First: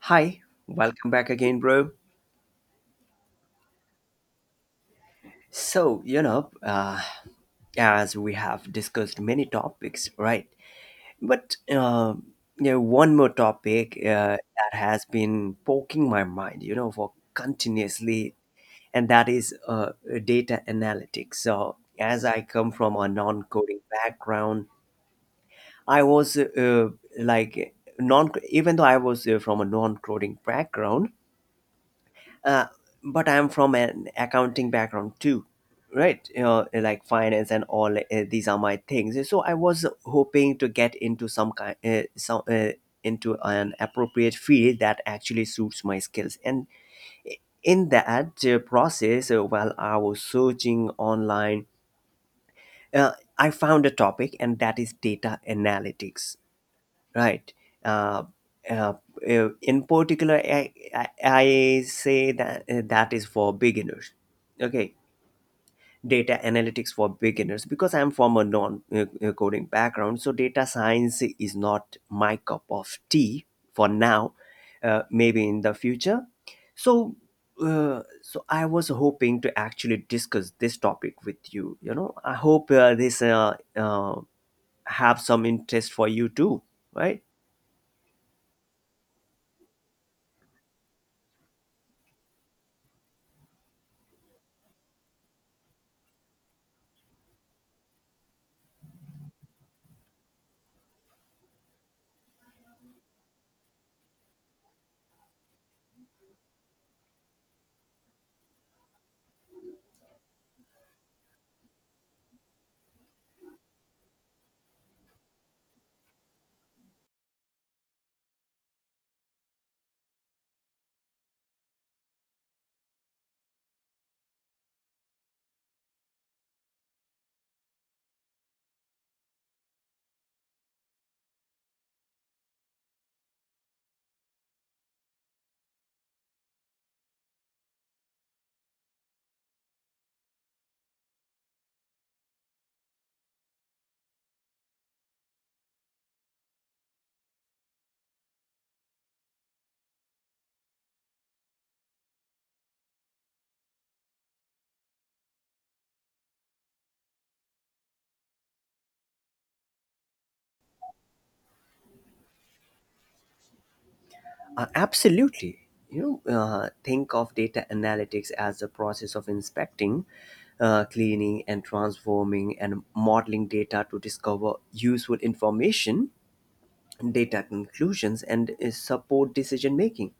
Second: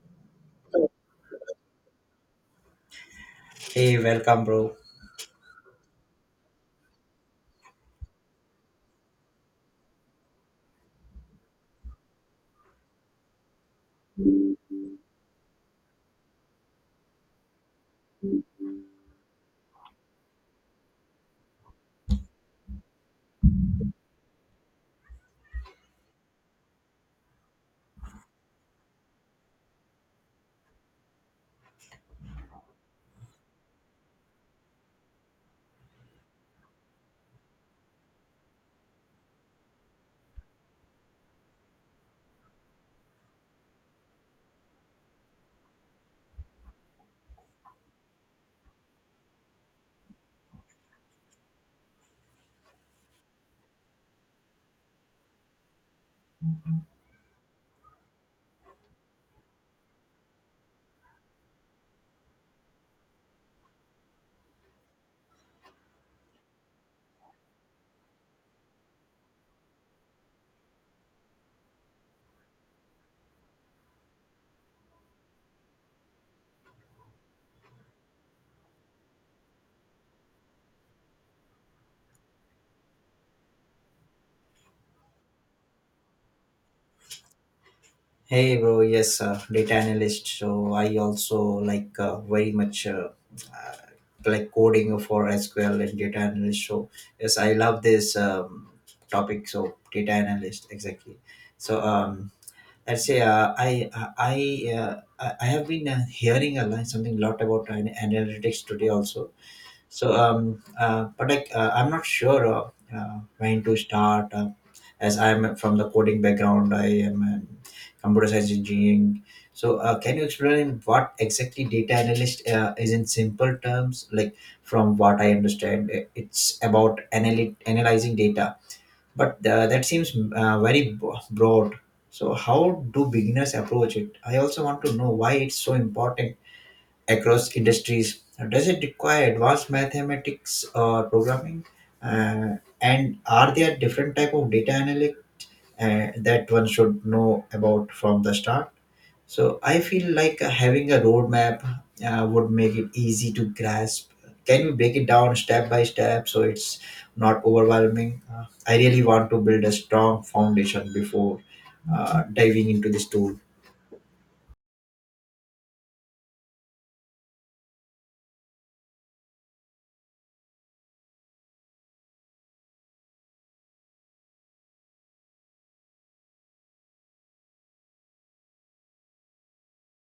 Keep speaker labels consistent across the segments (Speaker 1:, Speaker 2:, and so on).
Speaker 1: Hi, welcome back again, bro.
Speaker 2: Hey, welcome, bro.
Speaker 1: So, as we have discussed many topics, right? But one more topic that has been poking my mind, for continuously, and that is data analytics. So, as I come from a non coding background, I was like, non even though I was from a non coding background, uh, but I'm from an accounting background too, right? Like finance and all, these are my things, so I was hoping to get into some kind some into an appropriate field that actually suits my skills, and in that process, while I was searching online, uh, I found a topic, and that is data analytics. Right. Uh, uh, in particular, I say that that is for beginners. Okay. Data analytics for beginners because I'm from a non coding background. So, data science is not my cup of tea for now, maybe in the future. So, So I was hoping to actually discuss this topic with you. You know, I hope this have some interest for you too, right?
Speaker 2: Hey, bro. Yes, data analyst. So I also like very much uh, like coding for SQL and data analyst. So yes, I love this topic. So data analyst, exactly. So let's say I uh, I have been hearing a lot something lot about analytics today also. So, but like, I'm not sure when to start. As I'm from the coding background, I am in computer science engineering. So, can you explain what exactly data analyst is in simple terms? Like, from what I understand, it's about analyzing data, but that seems very broad. So, how do beginners approach it? I also want to know why it's so important across industries. Does it require advanced mathematics or programming? And are there different type of data analytics that one should know about from the start? So I feel like having a roadmap would make it easy to grasp. Can you break it down step by step so it's not overwhelming? I really want to build a strong foundation before diving into this tool.
Speaker 1: Absolutely. You know, think of data analytics as the process of inspecting, cleaning, and transforming and modeling data to discover useful information, data conclusions, and support decision making.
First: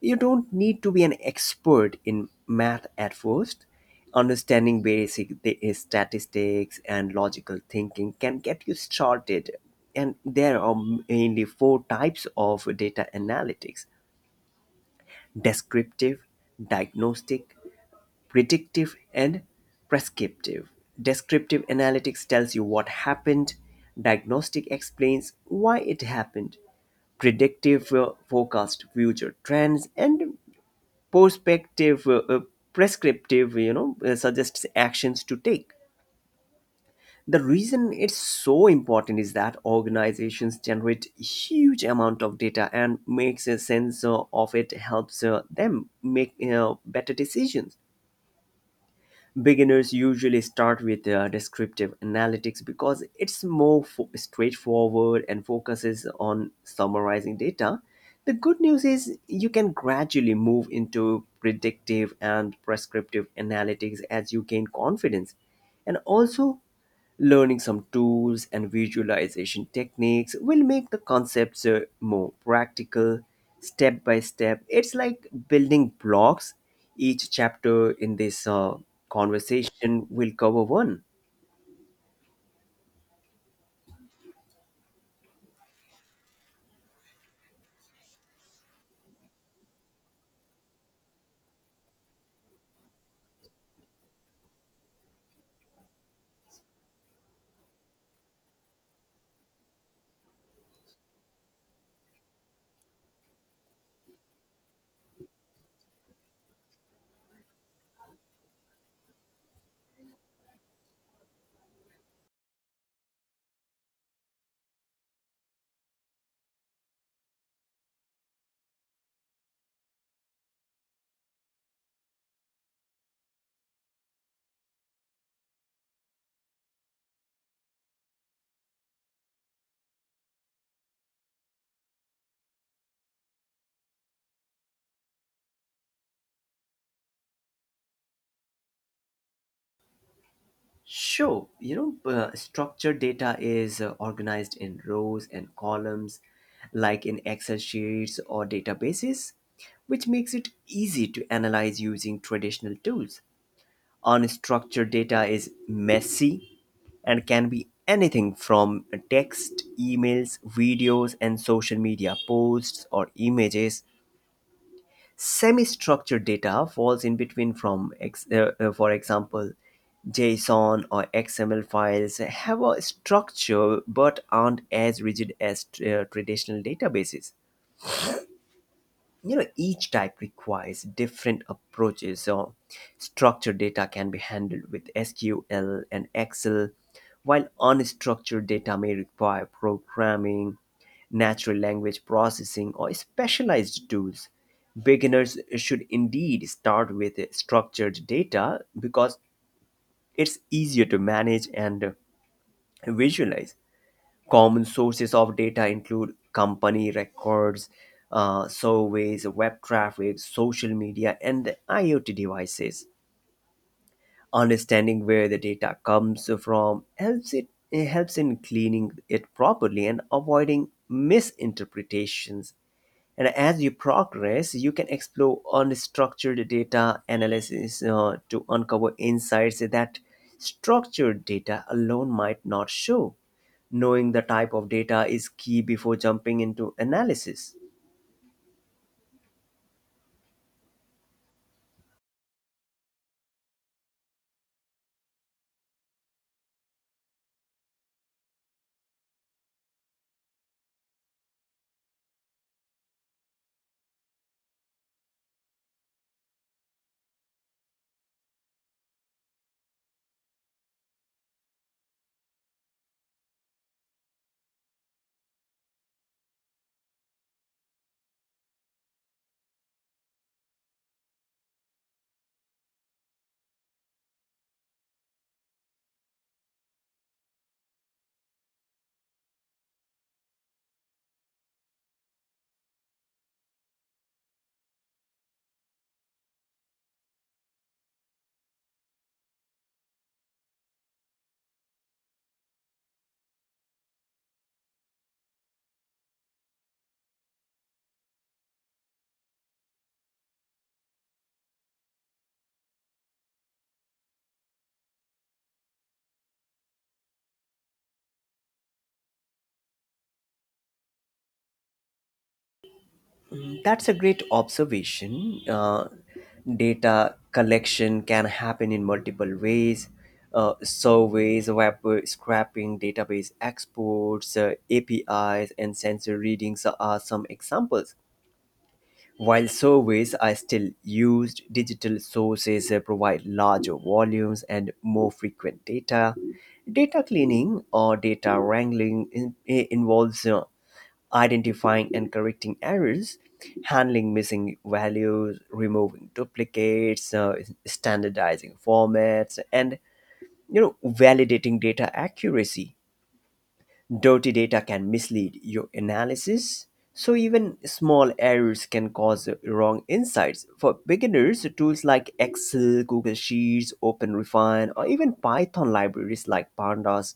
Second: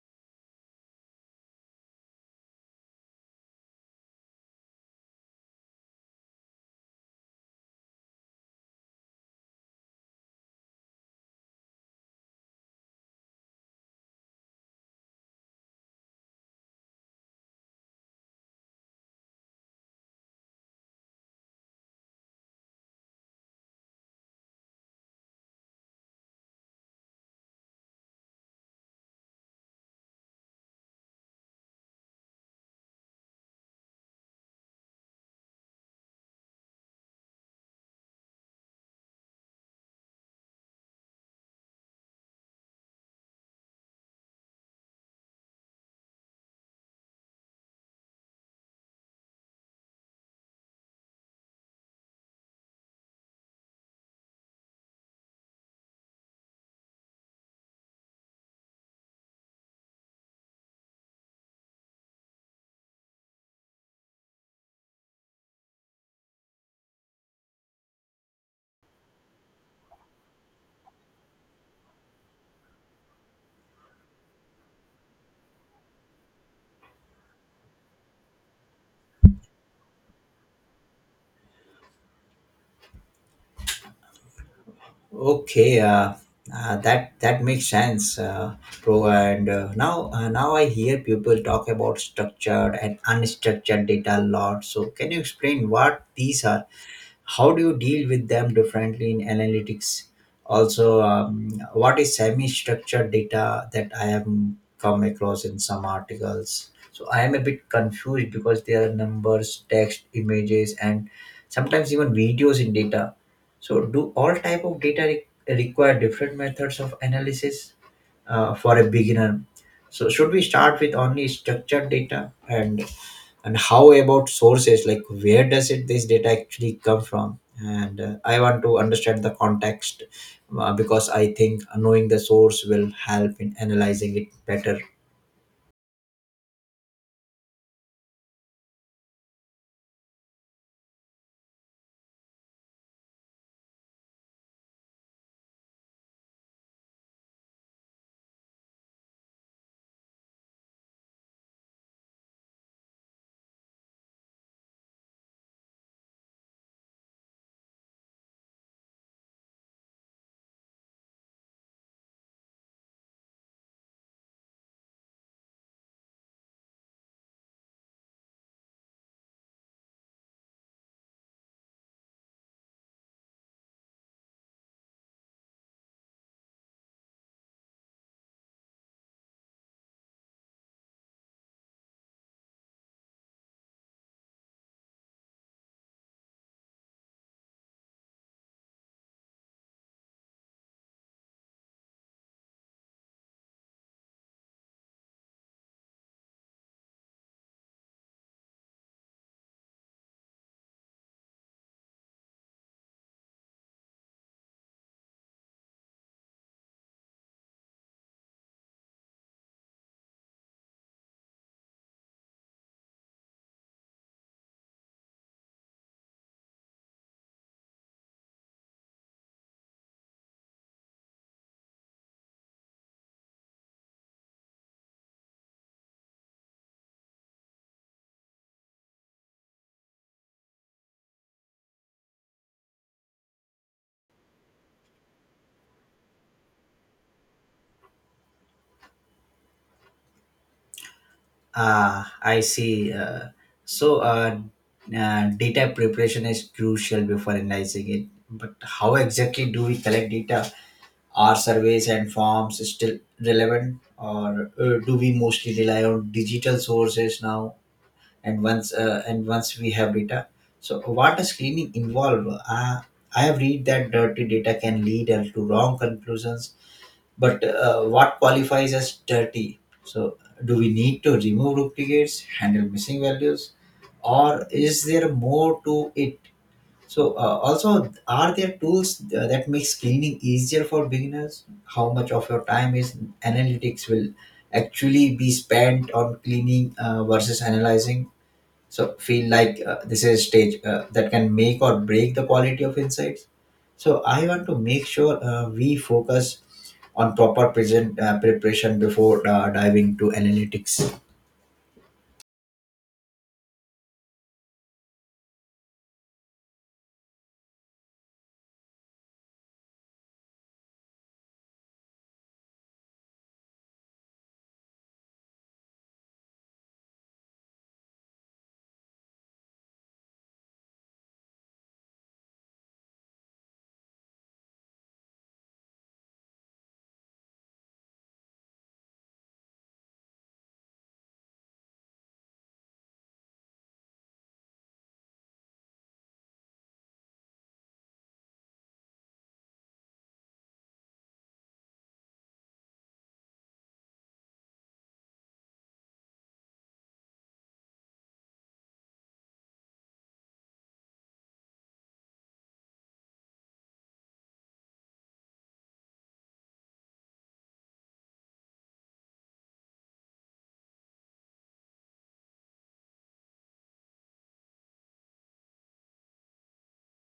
Speaker 1: You don't need to be an expert in math at first. Understanding basic statistics and logical thinking can get you started. And there are mainly 4 types of data analytics: descriptive, diagnostic, predictive, and prescriptive. Descriptive analytics tells you what happened, diagnostic explains why it happened, predictive forecast future trends, and perspective prescriptive, suggests actions to take. The reason it's so important is that organizations generate huge amount of data, and makes a sense of it helps them make better decisions. Beginners usually start with descriptive analytics because it's more straightforward and focuses on summarizing data. The good news is you can gradually move into predictive and prescriptive analytics as you gain confidence. And also, learning some tools and visualization techniques will make the concepts more practical, step by step. It's like building blocks. Each chapter in this conversation will cover one.
Speaker 2: Okay, that makes sense, bro. And now I hear people talk about structured and unstructured data a lot. So, can you explain what these are? How do you deal with them differently in analytics? Also, what is semi structured data that I have come across in some articles? So I am a bit confused because there are numbers, text, images, and sometimes even videos in data. So do all type of require different methods of analysis for a beginner? So should we start with only structured data? And how about sources, like where does it this data actually come from? And I want to understand the context because I think knowing the source will help in analyzing it better.
Speaker 1: Sure, you know, structured data is organized in rows and columns, like in Excel sheets or databases, which makes it easy to analyze using traditional tools. Unstructured data is messy and can be anything from text, emails, videos, and social media posts or images. Semi structured data falls in between. For example, JSON or XML files have a structure but aren't as rigid as traditional databases. You know, each type requires different approaches. So, structured data can be handled with sql and excel, while unstructured data may require programming, natural language processing, or specialized tools. Beginners should indeed start with structured data because it's easier to manage and visualize. Common sources of data include company records, surveys, web traffic, social media, and IoT devices. Understanding where the data comes from helps it, it helps in cleaning it properly and avoiding misinterpretations. And as you progress, you can explore unstructured data analysis to uncover insights that structured data alone might not show. Knowing the type of data is key before jumping into analysis.
Speaker 2: Ah, I see. So, uh, Data preparation is crucial before analyzing it. But how exactly do we collect data? Are surveys and forms still relevant, or do we mostly rely on digital sources now? And once we have data, so what does cleaning involve? uh, I have read that dirty data can lead to wrong conclusions, but what qualifies as dirty? So do we need to remove duplicates, handle missing values, or is there more to it? So also, are there tools that makes cleaning easier for beginners? How much of your time is analytics will actually be spent on cleaning versus analyzing? So feel like this is a stage that can make or break the quality of insights. So I want to make sure we focus on proper present preparation before diving to analytics.
Speaker 1: That's a great observation. Data collection can happen in multiple ways. Surveys, web scraping, database exports, APIs, and sensor readings are some examples. While surveys are still used, digital sources provide larger volumes and more frequent data. Data cleaning or data wrangling involves identifying and correcting errors, handling missing values, removing duplicates, standardizing formats, and, you know, validating data accuracy. Dirty data can mislead your analysis, so even small errors can cause wrong insights. For beginners, tools like Excel, Google Sheets, OpenRefine, or even Python libraries like Pandas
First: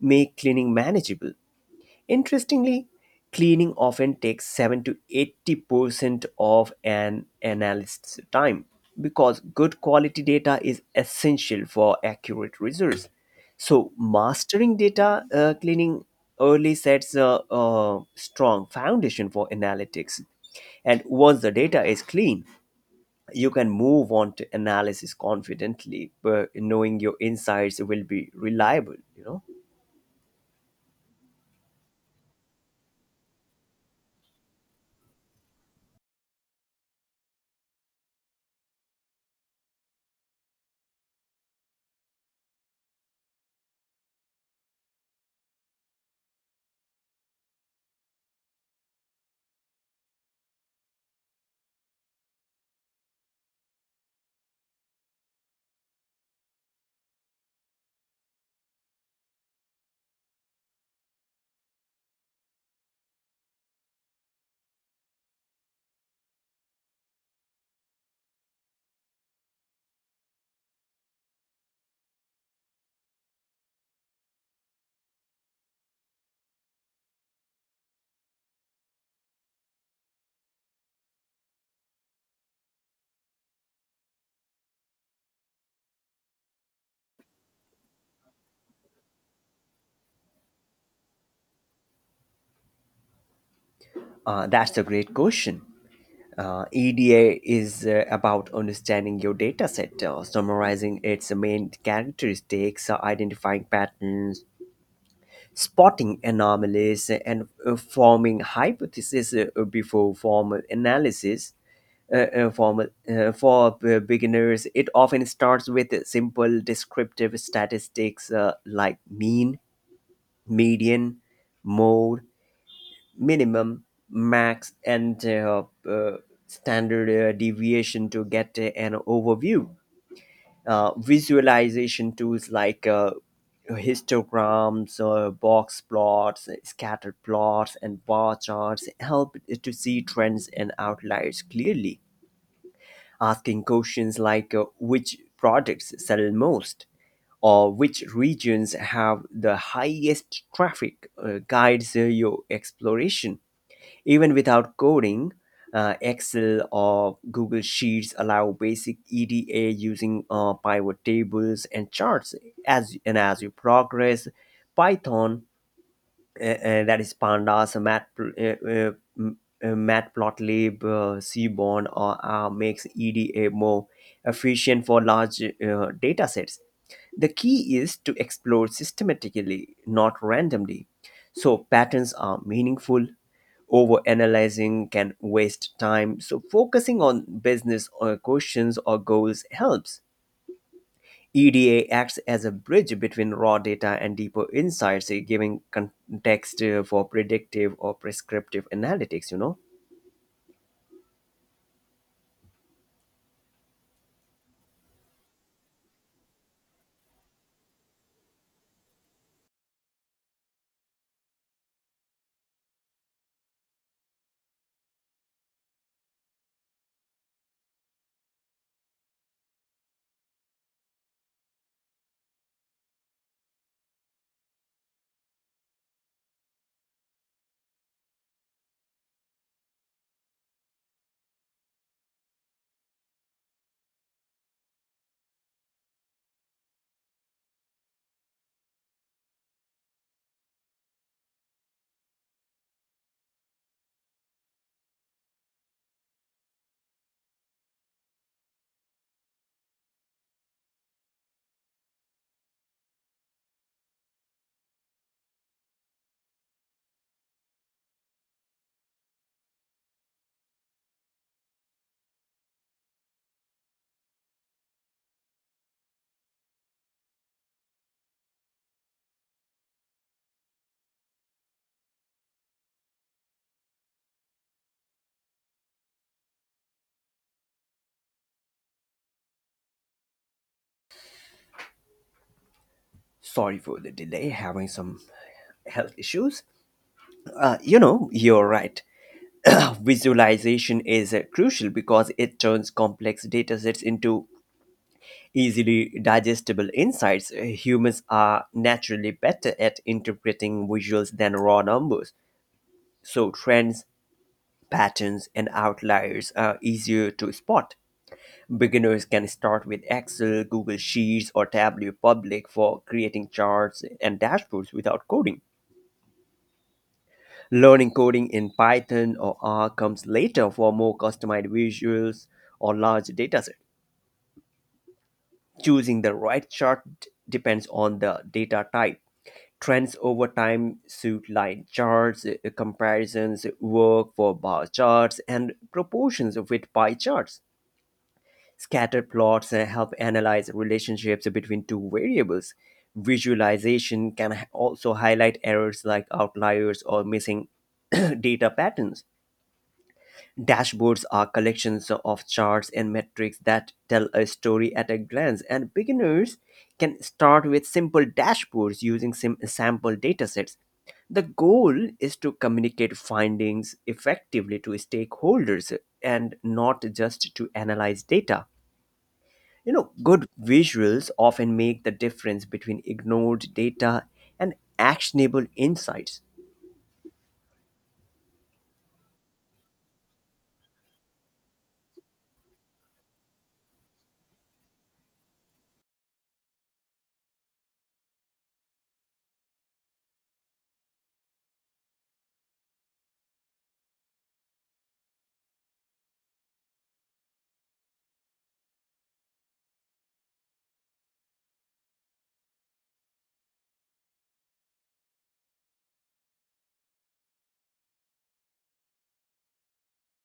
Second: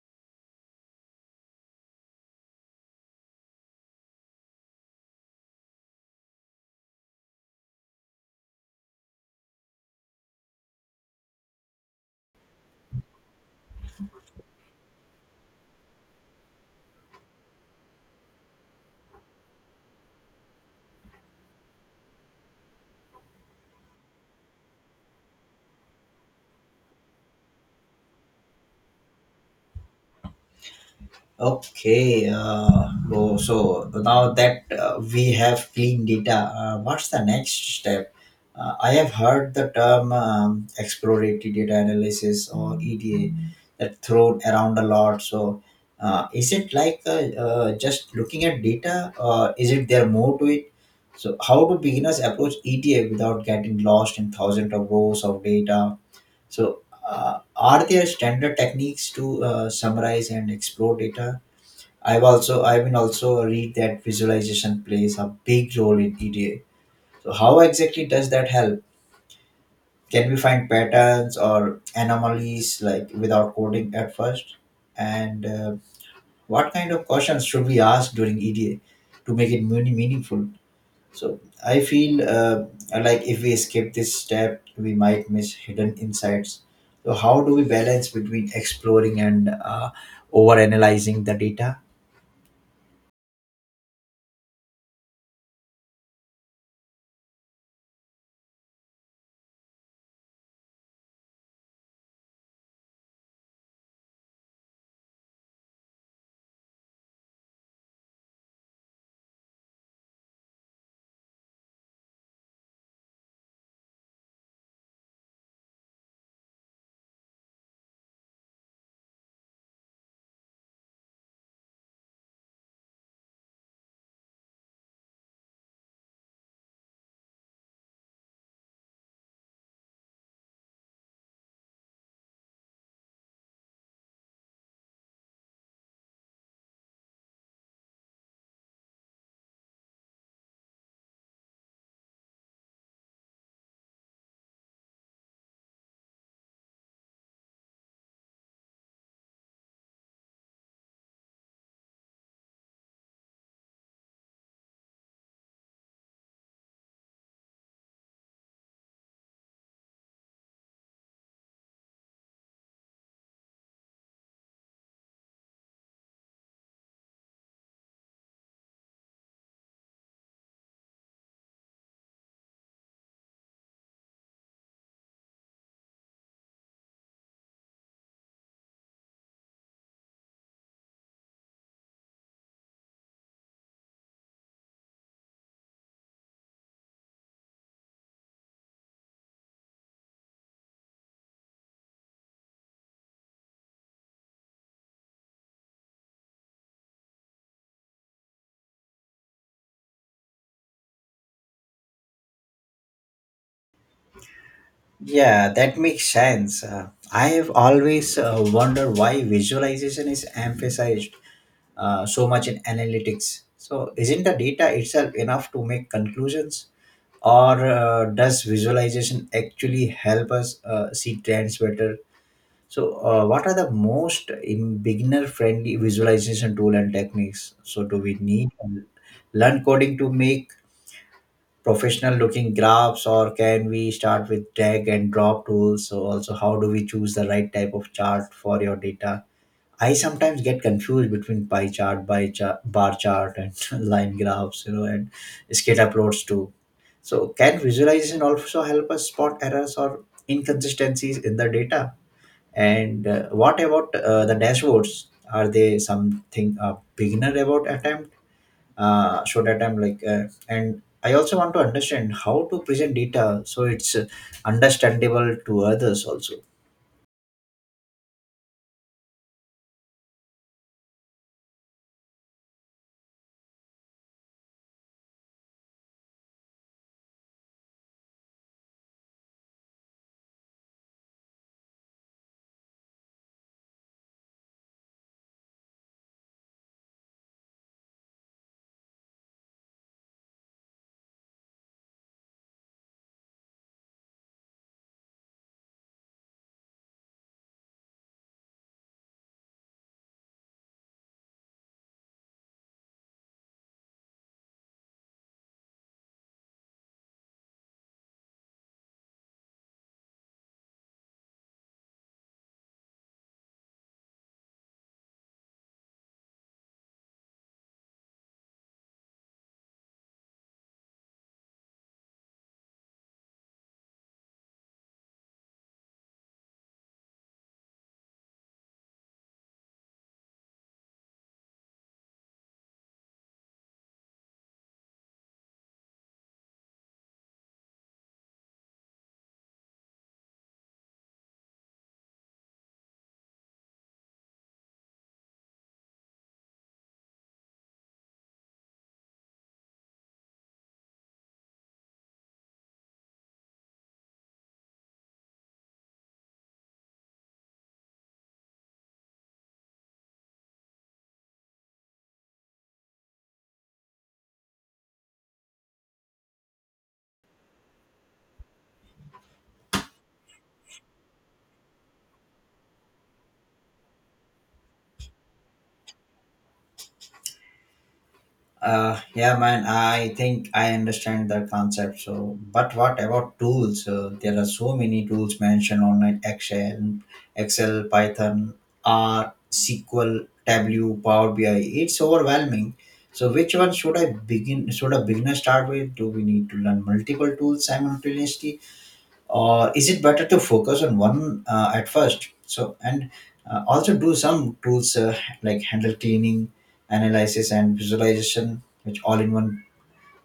Speaker 1: make cleaning manageable. Interestingly, cleaning often takes 7 to 80% of an analyst's time because good quality data is essential for accurate results. So, mastering data cleaning early sets a strong foundation for analytics. And once the data is clean, you can move on to analysis confidently, but knowing your insights will be reliable. You know,
Speaker 2: Okay, bro, so now that we have clean data, what's the next step? I have heard the term exploratory data analysis or EDA that thrown around a lot. So, is it like just looking at data, or is it there more to it? So, how do beginners approach EDA without getting lost in thousands of rows of data? So, are there standard techniques to summarize and explore data? I've also also read that visualization plays a big role in EDA. So how exactly does that help? Can we find patterns or anomalies like without coding at first? And what kind of questions should we ask during EDA to make it meaningful? So I feel like if we skip this step, we might miss hidden insights. So how do we balance between exploring and over analyzing the data?
Speaker 1: that's a great question. EDA is about understanding your data set, summarizing its main characteristics, identifying patterns, spotting anomalies, and forming hypotheses before formal analysis. For beginners, it often starts with simple descriptive statistics like mean, median, mode, minimum, max, and standard deviation to get an overview. Visualization tools like histograms, box plots, scatter plots, and bar charts help to see trends and outliers clearly. Asking questions like which products sell most or which regions have the highest traffic guides your exploration. Even without coding, Excel or Google Sheets allow basic EDA using pivot tables and charts. As you progress, Python, that is Pandas, m- Matplotlib, Seaborn, or makes EDA more efficient for large data sets. The key is to explore systematically, not randomly, so patterns are meaningful. Overanalyzing can waste time, so focusing on business or questions or goals helps. EDA acts as a bridge between raw data and deeper insights, giving context for predictive or prescriptive analytics, you know.
Speaker 2: Yeah, that makes sense. I have always wondered why visualization is emphasized so much in analytics. So, isn't the data itself enough to make conclusions, or does visualization actually help us see trends better? So, what are the most in beginner-friendly visualization tool and techniques? So, do we need to learn coding to make professional looking graphs, or can we start with drag and drop tools? So also, how do we choose the right type of chart for your data? I sometimes get confused between pie chart, by chart, bar chart, and line graphs, you know, and scatter plots too. So can visualization also help us spot errors or inconsistencies in the data? And what about the dashboards? Are they something a beginner about attempt? So that I'm like, and I also want to understand how to present data so it's understandable to others also.
Speaker 1: Sorry for the delay, having some health issues. You know, you're right. Visualization is crucial because it turns complex datasets into easily digestible insights. Humans are naturally better at interpreting visuals than raw numbers. So, trends, patterns, and outliers are easier to spot. Beginners can start with Excel, Google Sheets, or Tableau Public for creating charts and dashboards without coding. Learning coding in Python or R comes later for more customized visuals or large datasets. Choosing the right depends on the data type. Trends over time suit line charts, comparisons work for bar charts, and proportions with pie charts. Scatter plots help analyze relationships between two variables. Visualization can also highlight errors like outliers or missing data patterns. Dashboards are collections of charts and metrics that tell a story at a glance, and beginners can start with simple dashboards using sample datasets. The goal is to communicate findings effectively to stakeholders and not just to analyze data. You know, good visuals often make the difference between ignored data and actionable insights.
Speaker 2: Yeah, man, I think I understand that concept. So but what about tools? There are so many tools mentioned online: Excel, Python, R, SQL, Tableau, Power BI. It's overwhelming. So which one should I begin should a beginner start with? Do we need to learn multiple tools simultaneously? Is it better to focus on one at first? So and uh, also, do some tools like handle cleaning, analysis, and visualization, which all in one?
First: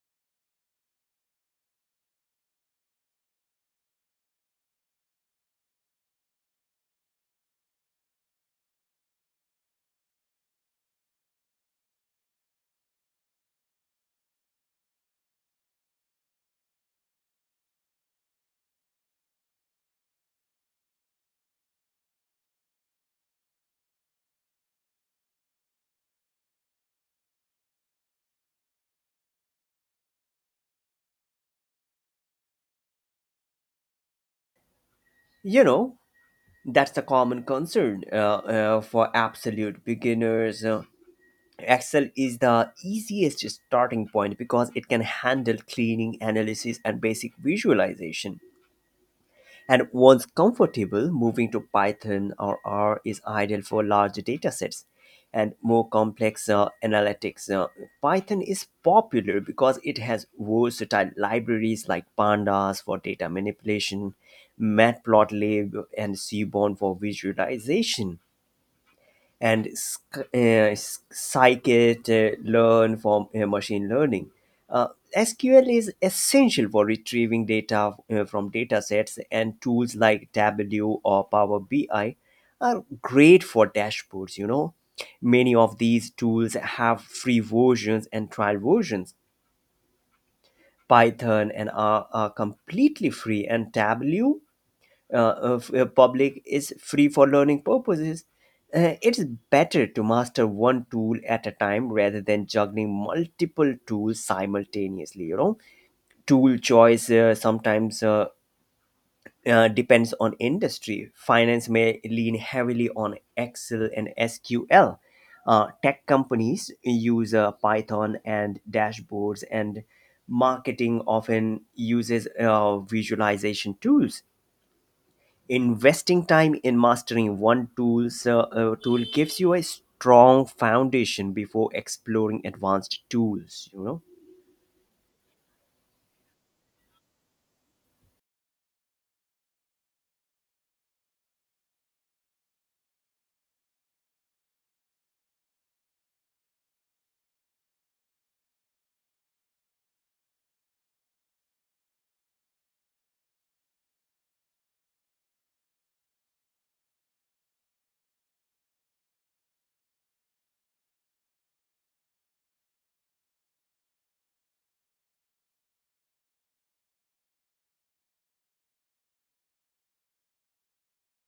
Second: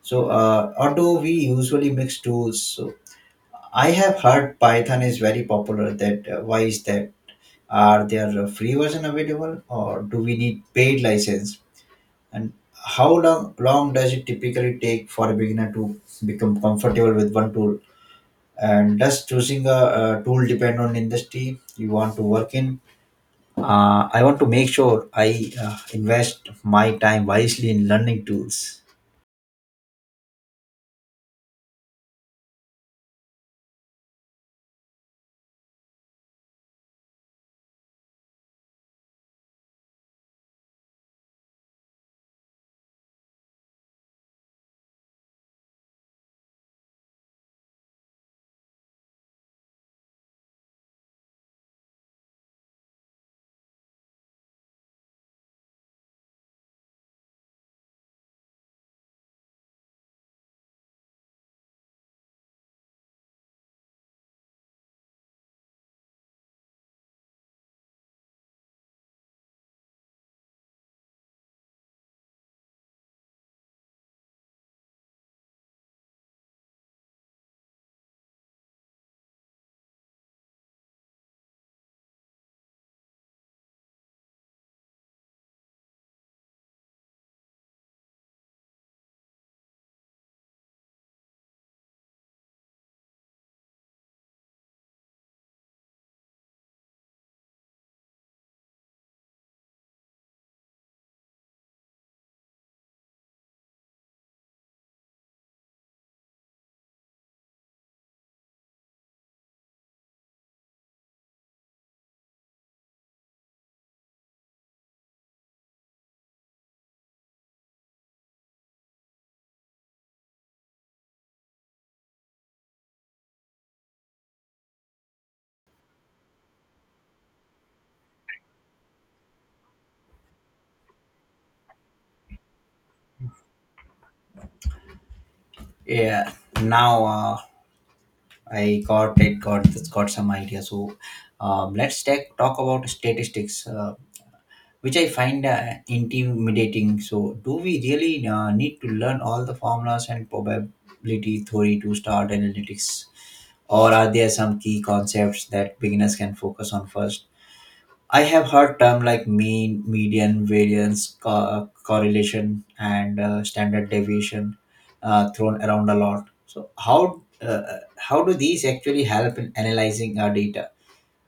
Speaker 2: So or do we usually mix tools? So I have heard Python is very popular. That Why is that? Are there a free version available, or do we need paid license? And how long does it typically take for a beginner to become comfortable with one tool? And does choosing a tool depend on industry you want to work in? I want to make sure I invest my time wisely in learning tools.
Speaker 1: You know, that's a common concern for absolute beginners. Excel is the easiest starting point because it can handle cleaning, analysis, and basic visualization. And once comfortable, moving to Python or R is ideal for large data sets and more complex analytics. Python is popular because it has versatile libraries like Pandas for data manipulation, Matplotlib, and Seaborn for visualization, and scikit learn from machine learning. Uh, SQL is essential for retrieving data from datasets, and tools like Tableau or Power BI are great for dashboards. You know, many of these tools have free versions and trial versions. Python and R are completely free, and Tableau, public, is free for learning purposes. It's better to master one tool at a time rather than juggling multiple tools simultaneously. You know, tool choice sometimes depends on industry. Finance may lean heavily on Excel and SQL. Tech companies use Python and dashboards, and marketing often uses visualization tools. Investing time in mastering one tool, tool gives you a strong foundation before exploring advanced tools, you know.
Speaker 2: Yeah, now I got it got some idea. So talk about statistics which I find intimidating. So do we really need to learn all the formulas and probability theory to start analytics, or are there some key concepts that beginners can focus on first? I have heard term like mean, median, variance, correlation, and standard deviation thrown around a lot. So how do these actually help in analyzing our data?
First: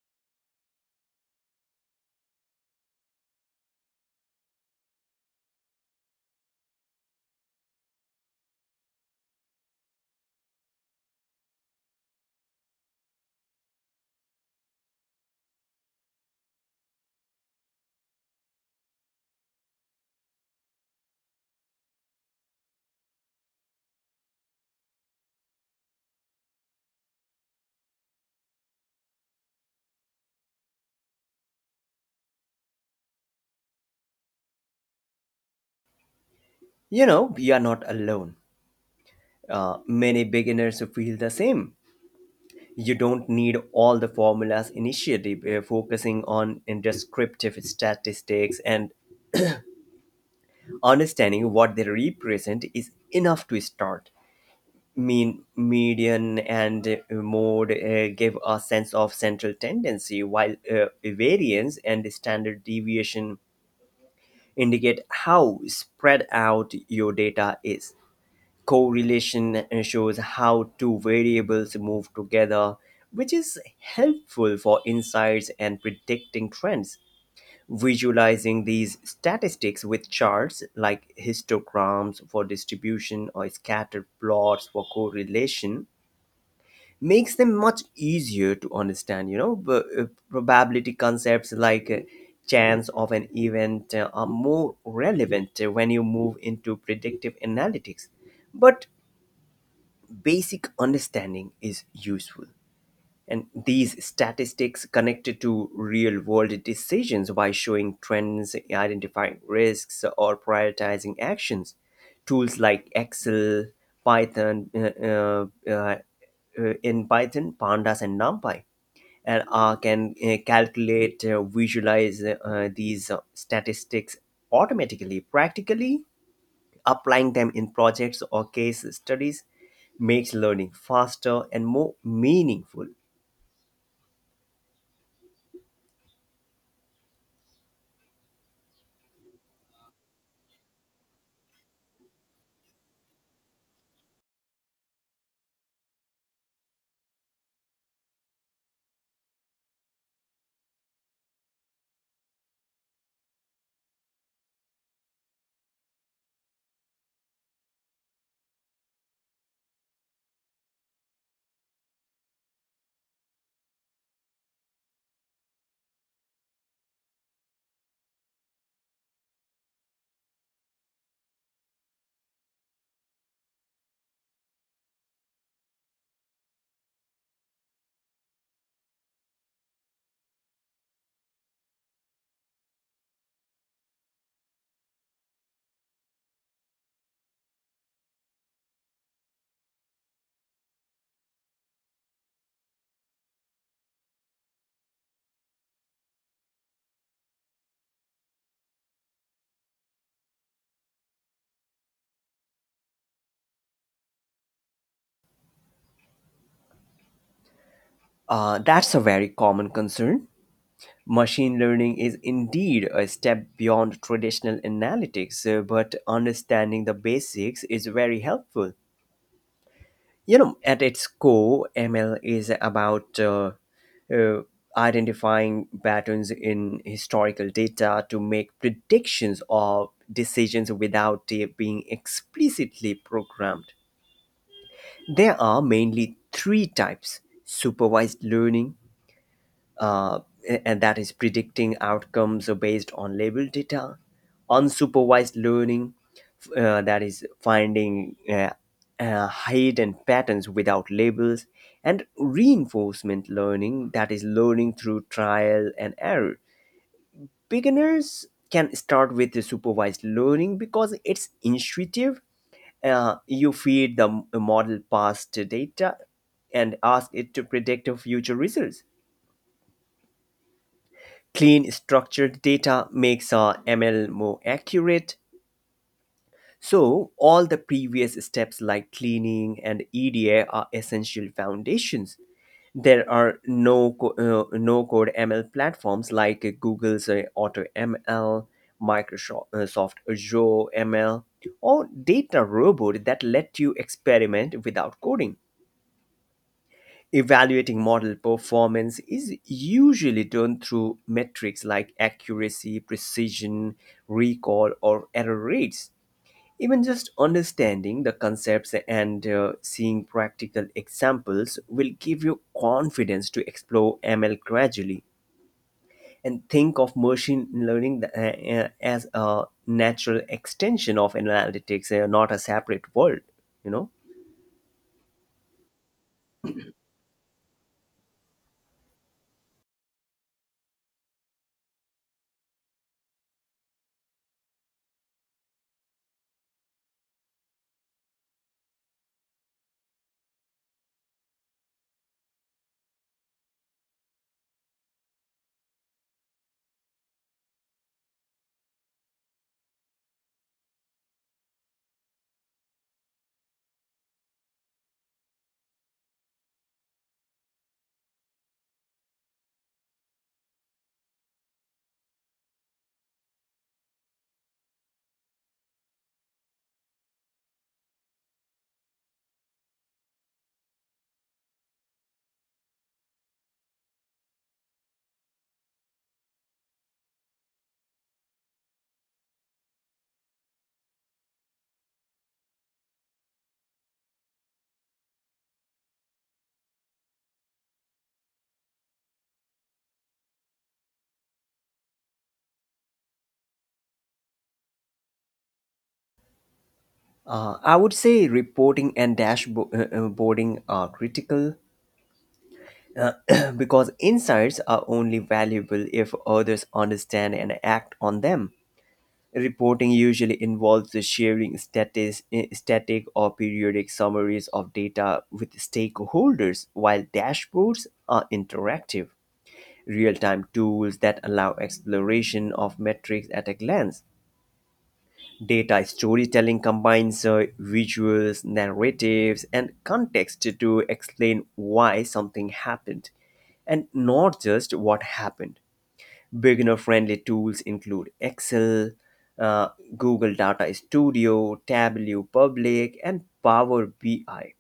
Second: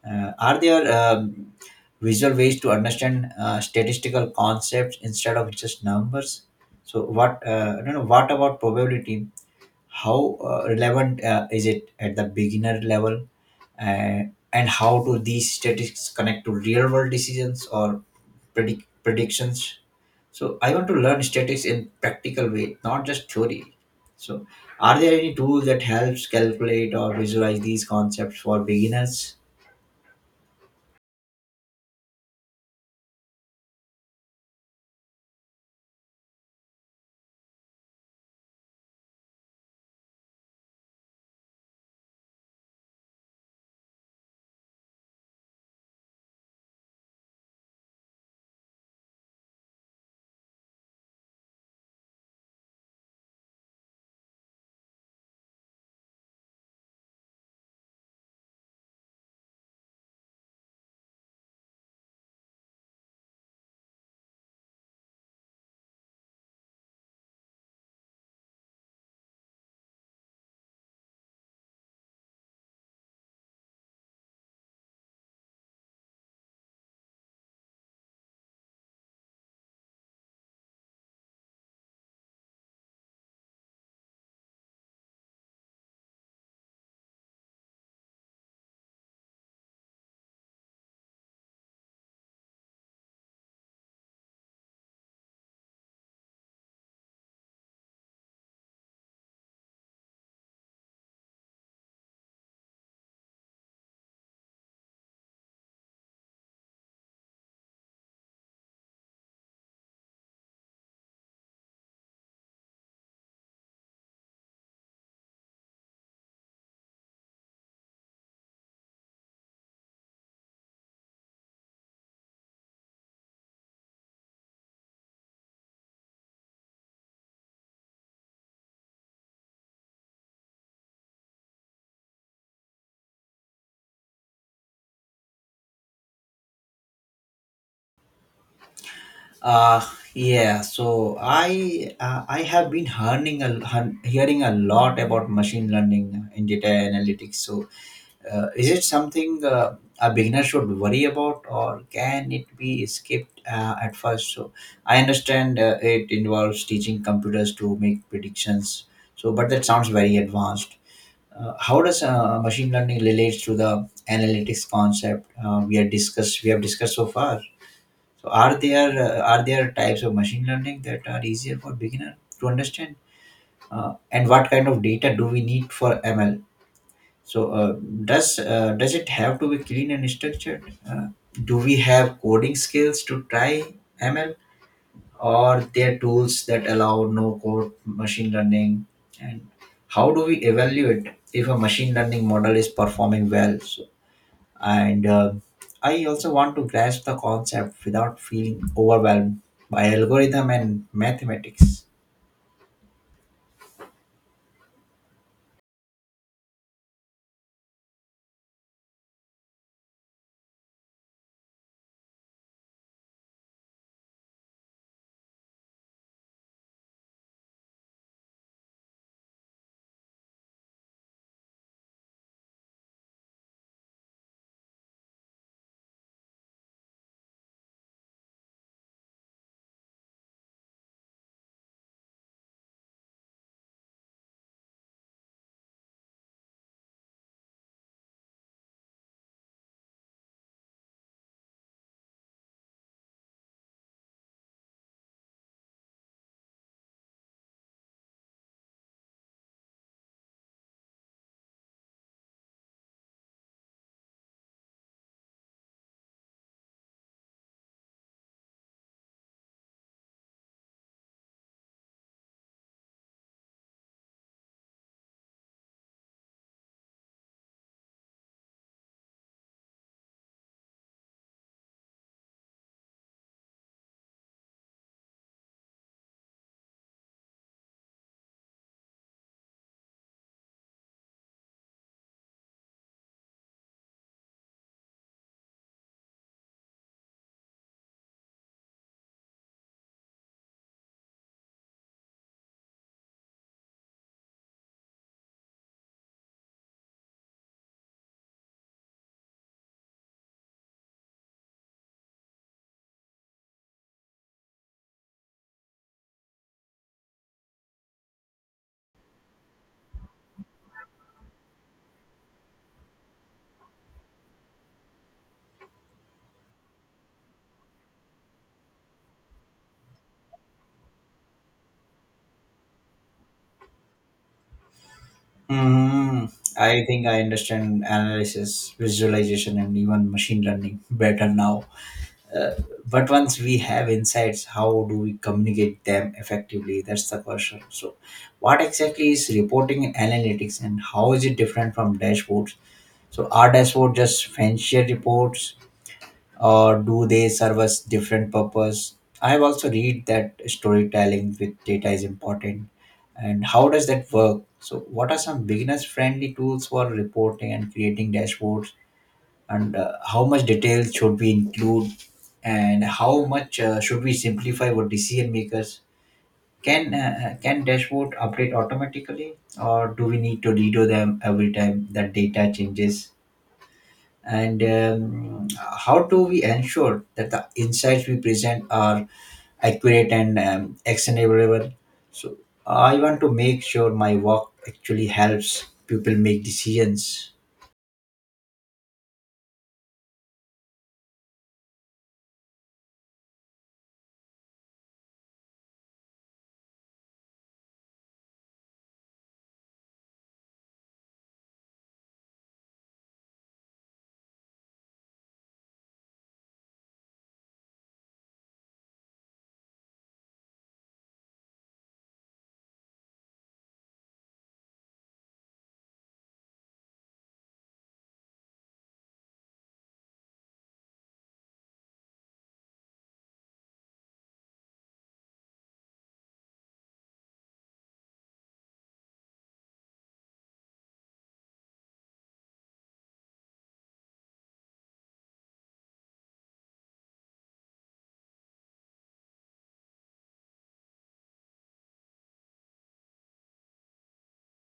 Speaker 2: Are there visual ways to understand statistical concepts instead of just numbers? So what I don't know. What about probability? How relevant is it at the beginner level? uh, and how do these statistics connect to real world decisions or predictions? So I want to learn statistics in practical way, not just theory. So are there any tools that helps calculate or visualize these concepts for beginners?
Speaker 1: You know, you are not alone. Many beginners feel the same. You don't need all the formulas initially. Focusing on descriptive statistics and understanding what they represent is enough to start. Mean, median, and mode give a sense of central tendency, while variance and standard deviation indicate how spread out your data is. Correlation shows how two variables move together, which is helpful for insights and predicting trends. Visualizing these statistics with charts like histograms for distribution or scatter plots for correlation makes them much easier to understand, you know. But, probability concepts like chance of an event are more relevant when you move into predictive analytics, but basic understanding is useful. And these statistics connected to real world decisions by showing trends, identifying risks, or prioritizing actions. Tools like Excel, Python, in Python, Pandas, and NumPy, and R can calculate, visualize these statistics automatically. Practically, applying them in projects or case studies makes learning faster and more meaningful.
Speaker 2: uh yeah, so I have been hearing a lot about machine learning in data analytics. So uh, is it something a beginner should worry about, or can it be skipped at first? So I understand it involves teaching computers to make predictions. So, but that sounds very advanced. How does machine learning relates to the analytics concept we have discussed so far? So, are there are there types of machine learning that are easier for beginner to understand? And what kind of data do we need for ML? So does it have to be clean and structured? Do we have coding skills to try ML, or there tools that allow no code machine learning? And how do we evaluate if a machine learning model is performing well? So, and I also want to grasp the concept without feeling overwhelmed by algorithm and mathematics.
Speaker 1: That's a very common concern. Machine learning is indeed a step beyond traditional analytics, but understanding the basics is very helpful. You know, at its core, ML is about uh, identifying patterns in historical data to make predictions or decisions without it being explicitly programmed. There are mainly three types supervised learning, uh, and that is predicting outcomes based on label data, unsupervised learning, that is finding hidden patterns without labels, and reinforcement learning, that is learning through trial and error. Beginners can start with the supervised learning because it's intuitive. You feed the model past data and ask it to predict future results. Clean structured data makes ML more accurate. So, all the previous steps like cleaning and EDA are essential foundations. There are no code ML platforms like Google's ML, Microsoft Soft Azure ML, or Data Robot that let you experiment without coding. Evaluating model performance is usually done through metrics like accuracy, precision, recall, or error rates. Even just understanding the concepts and seeing practical examples will give you confidence to explore ML gradually and think of machine learning as a natural extension of analytics, not a separate world, you know?
Speaker 2: Mm, I think I understand analysis, visualization, and even machine learning better now. Uh, but once we have insights, how do we communicate them effectively? That's the question. So, what exactly is reporting and analytics, and how is it different from dashboards? So, are dashboards just fancier reports, or do they serve us different purpose? I have also read that storytelling with data is important. And how does that work? So what are some beginners friendly tools for reporting and creating dashboards? And how much detail should we include, and how much should we simplify what decision makers can dashboard update automatically, or do we need to redo them every time that data changes? And how do we ensure that the insights we present are accurate and actionable? So I want to make sure my work actually helps people make decisions.
Speaker 1: I would say reporting and dashboarding are critical because insights are only valuable if others understand and act on them. Reporting usually involves the sharing static or periodic summaries of data with stakeholders, while dashboards are interactive, real time tools that allow exploration of metrics at a glance. Data storytelling combines visuals, narratives, and context to explain why something happened and not just what happened. Beginner friendly tools include Excel, uh, Google Data Studio, Tableau Public, and Power BI.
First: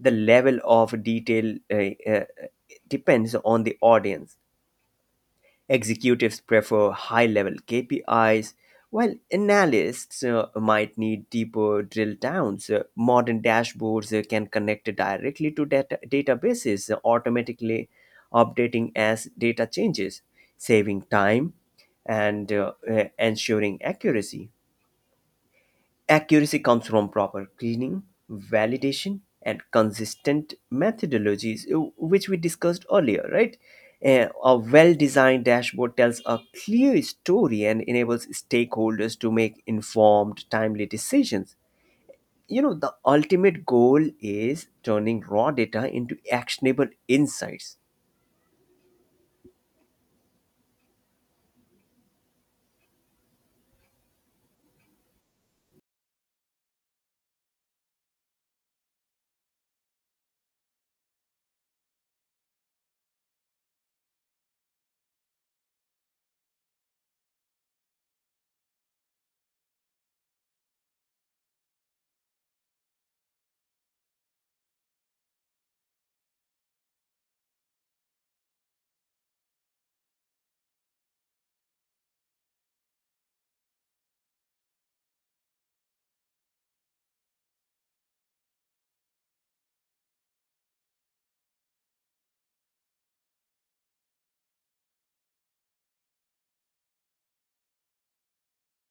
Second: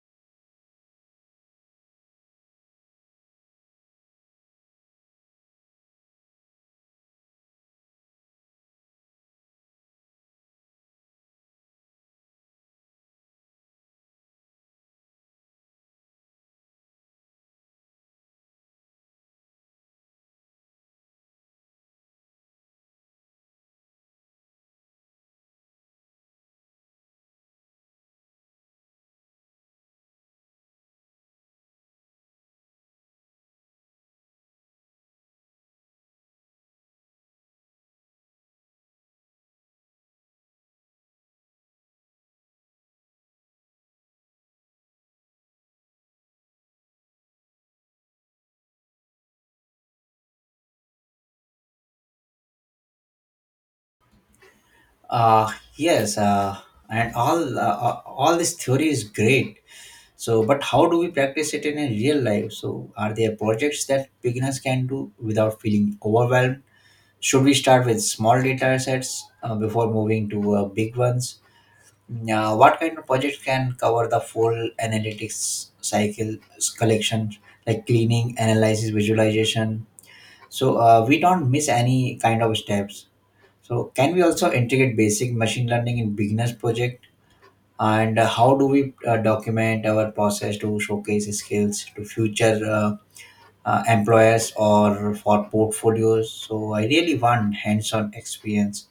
Speaker 1: The level of detail depends on the audience. Executives prefer high level KPIs, while analysts might need deeper drill downs. Modern dashboards can connect directly to databases, automatically updating as data changes, saving time and ensuring accuracy. Accuracy comes from proper cleaning, validation, and consistent methodologies, which we discussed earlier, right? A well designed dashboard tells a clear story and enables stakeholders to make informed, timely decisions. You know, the ultimate goal is turning raw data into actionable insights.
Speaker 2: uh yes, and all this theory is great. So but how do we practice it in a real life? So are there projects that beginners can do without feeling overwhelmed? Should we start with small data sets before moving to big ones? Yeah, what kind of project can cover the full analytics cycle? Collection, like cleaning, analysis, visualization? So we don't miss any kind of steps. So can we also integrate basic machine learning in beginners project? And how do we document our process to showcase skills to future employers or for portfolios? So I really want hands-on experience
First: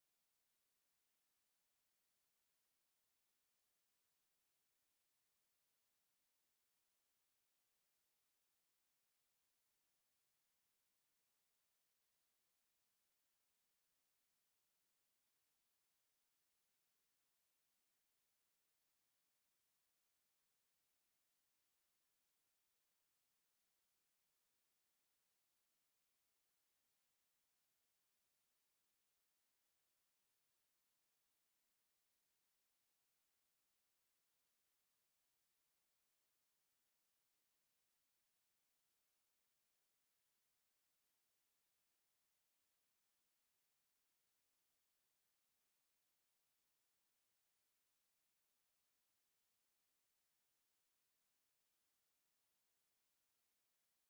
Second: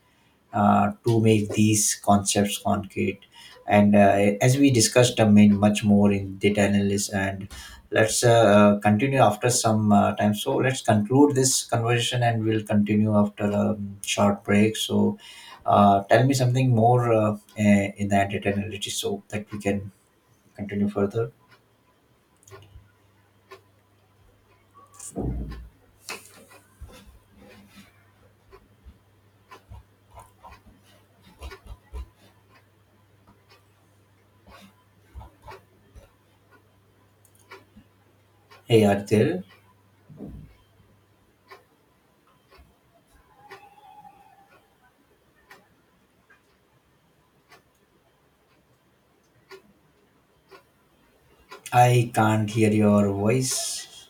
Speaker 2: to make these concepts concrete. And as we discussed, much more in data analysis, and let's continue after some time. So let's conclude this conversation and we'll continue after a short break. So tell me something more in the data analytics so that we can continue further. Hey, Arthur, I can't hear your voice.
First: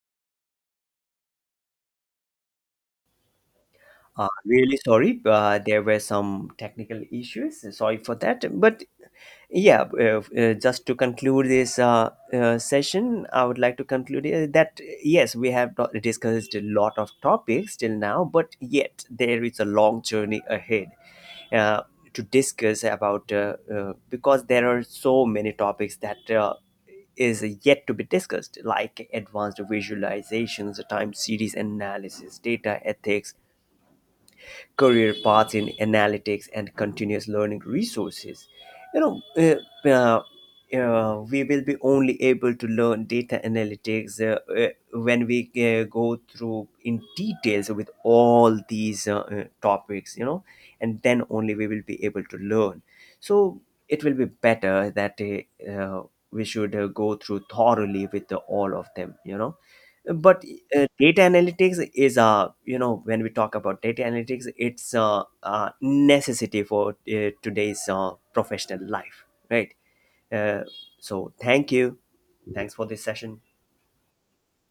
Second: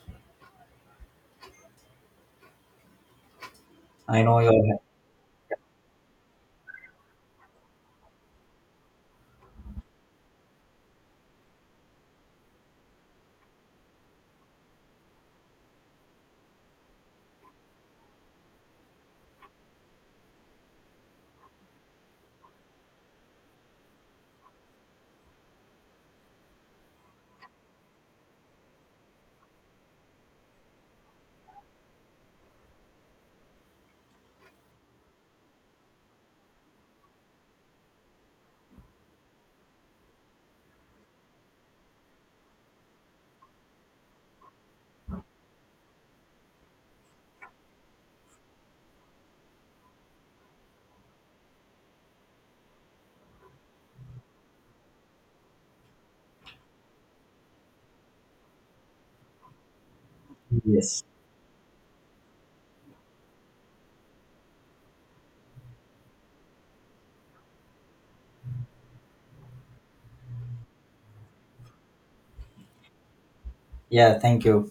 Speaker 2: I know
Speaker 1: Really
Speaker 2: you're
Speaker 1: sorry, there were some technical issues. Sorry for that. But yeah, just to conclude this session, I would like to conclude that yes, we have not discussed a lot of topics till now, but yet there is a long journey ahead uh, to discuss about because there are so many topics that is yet to be discussed, like advanced visualizations, time series analysis, data ethics, career paths in analytics and continuous learning resources. You know, we will be only able to learn data analytics when we go through in details with all these topics, you know, and then only we will be able to learn. So it will be better that we should go through thoroughly with the, all of them, you know. But
Speaker 2: yes.
Speaker 1: data analytics is, uh, you know, when we talk about data analytics, it's a necessity for today's professional life, right? uh, so thank you. Thanks for this session.
Speaker 2: Yeah, thank you.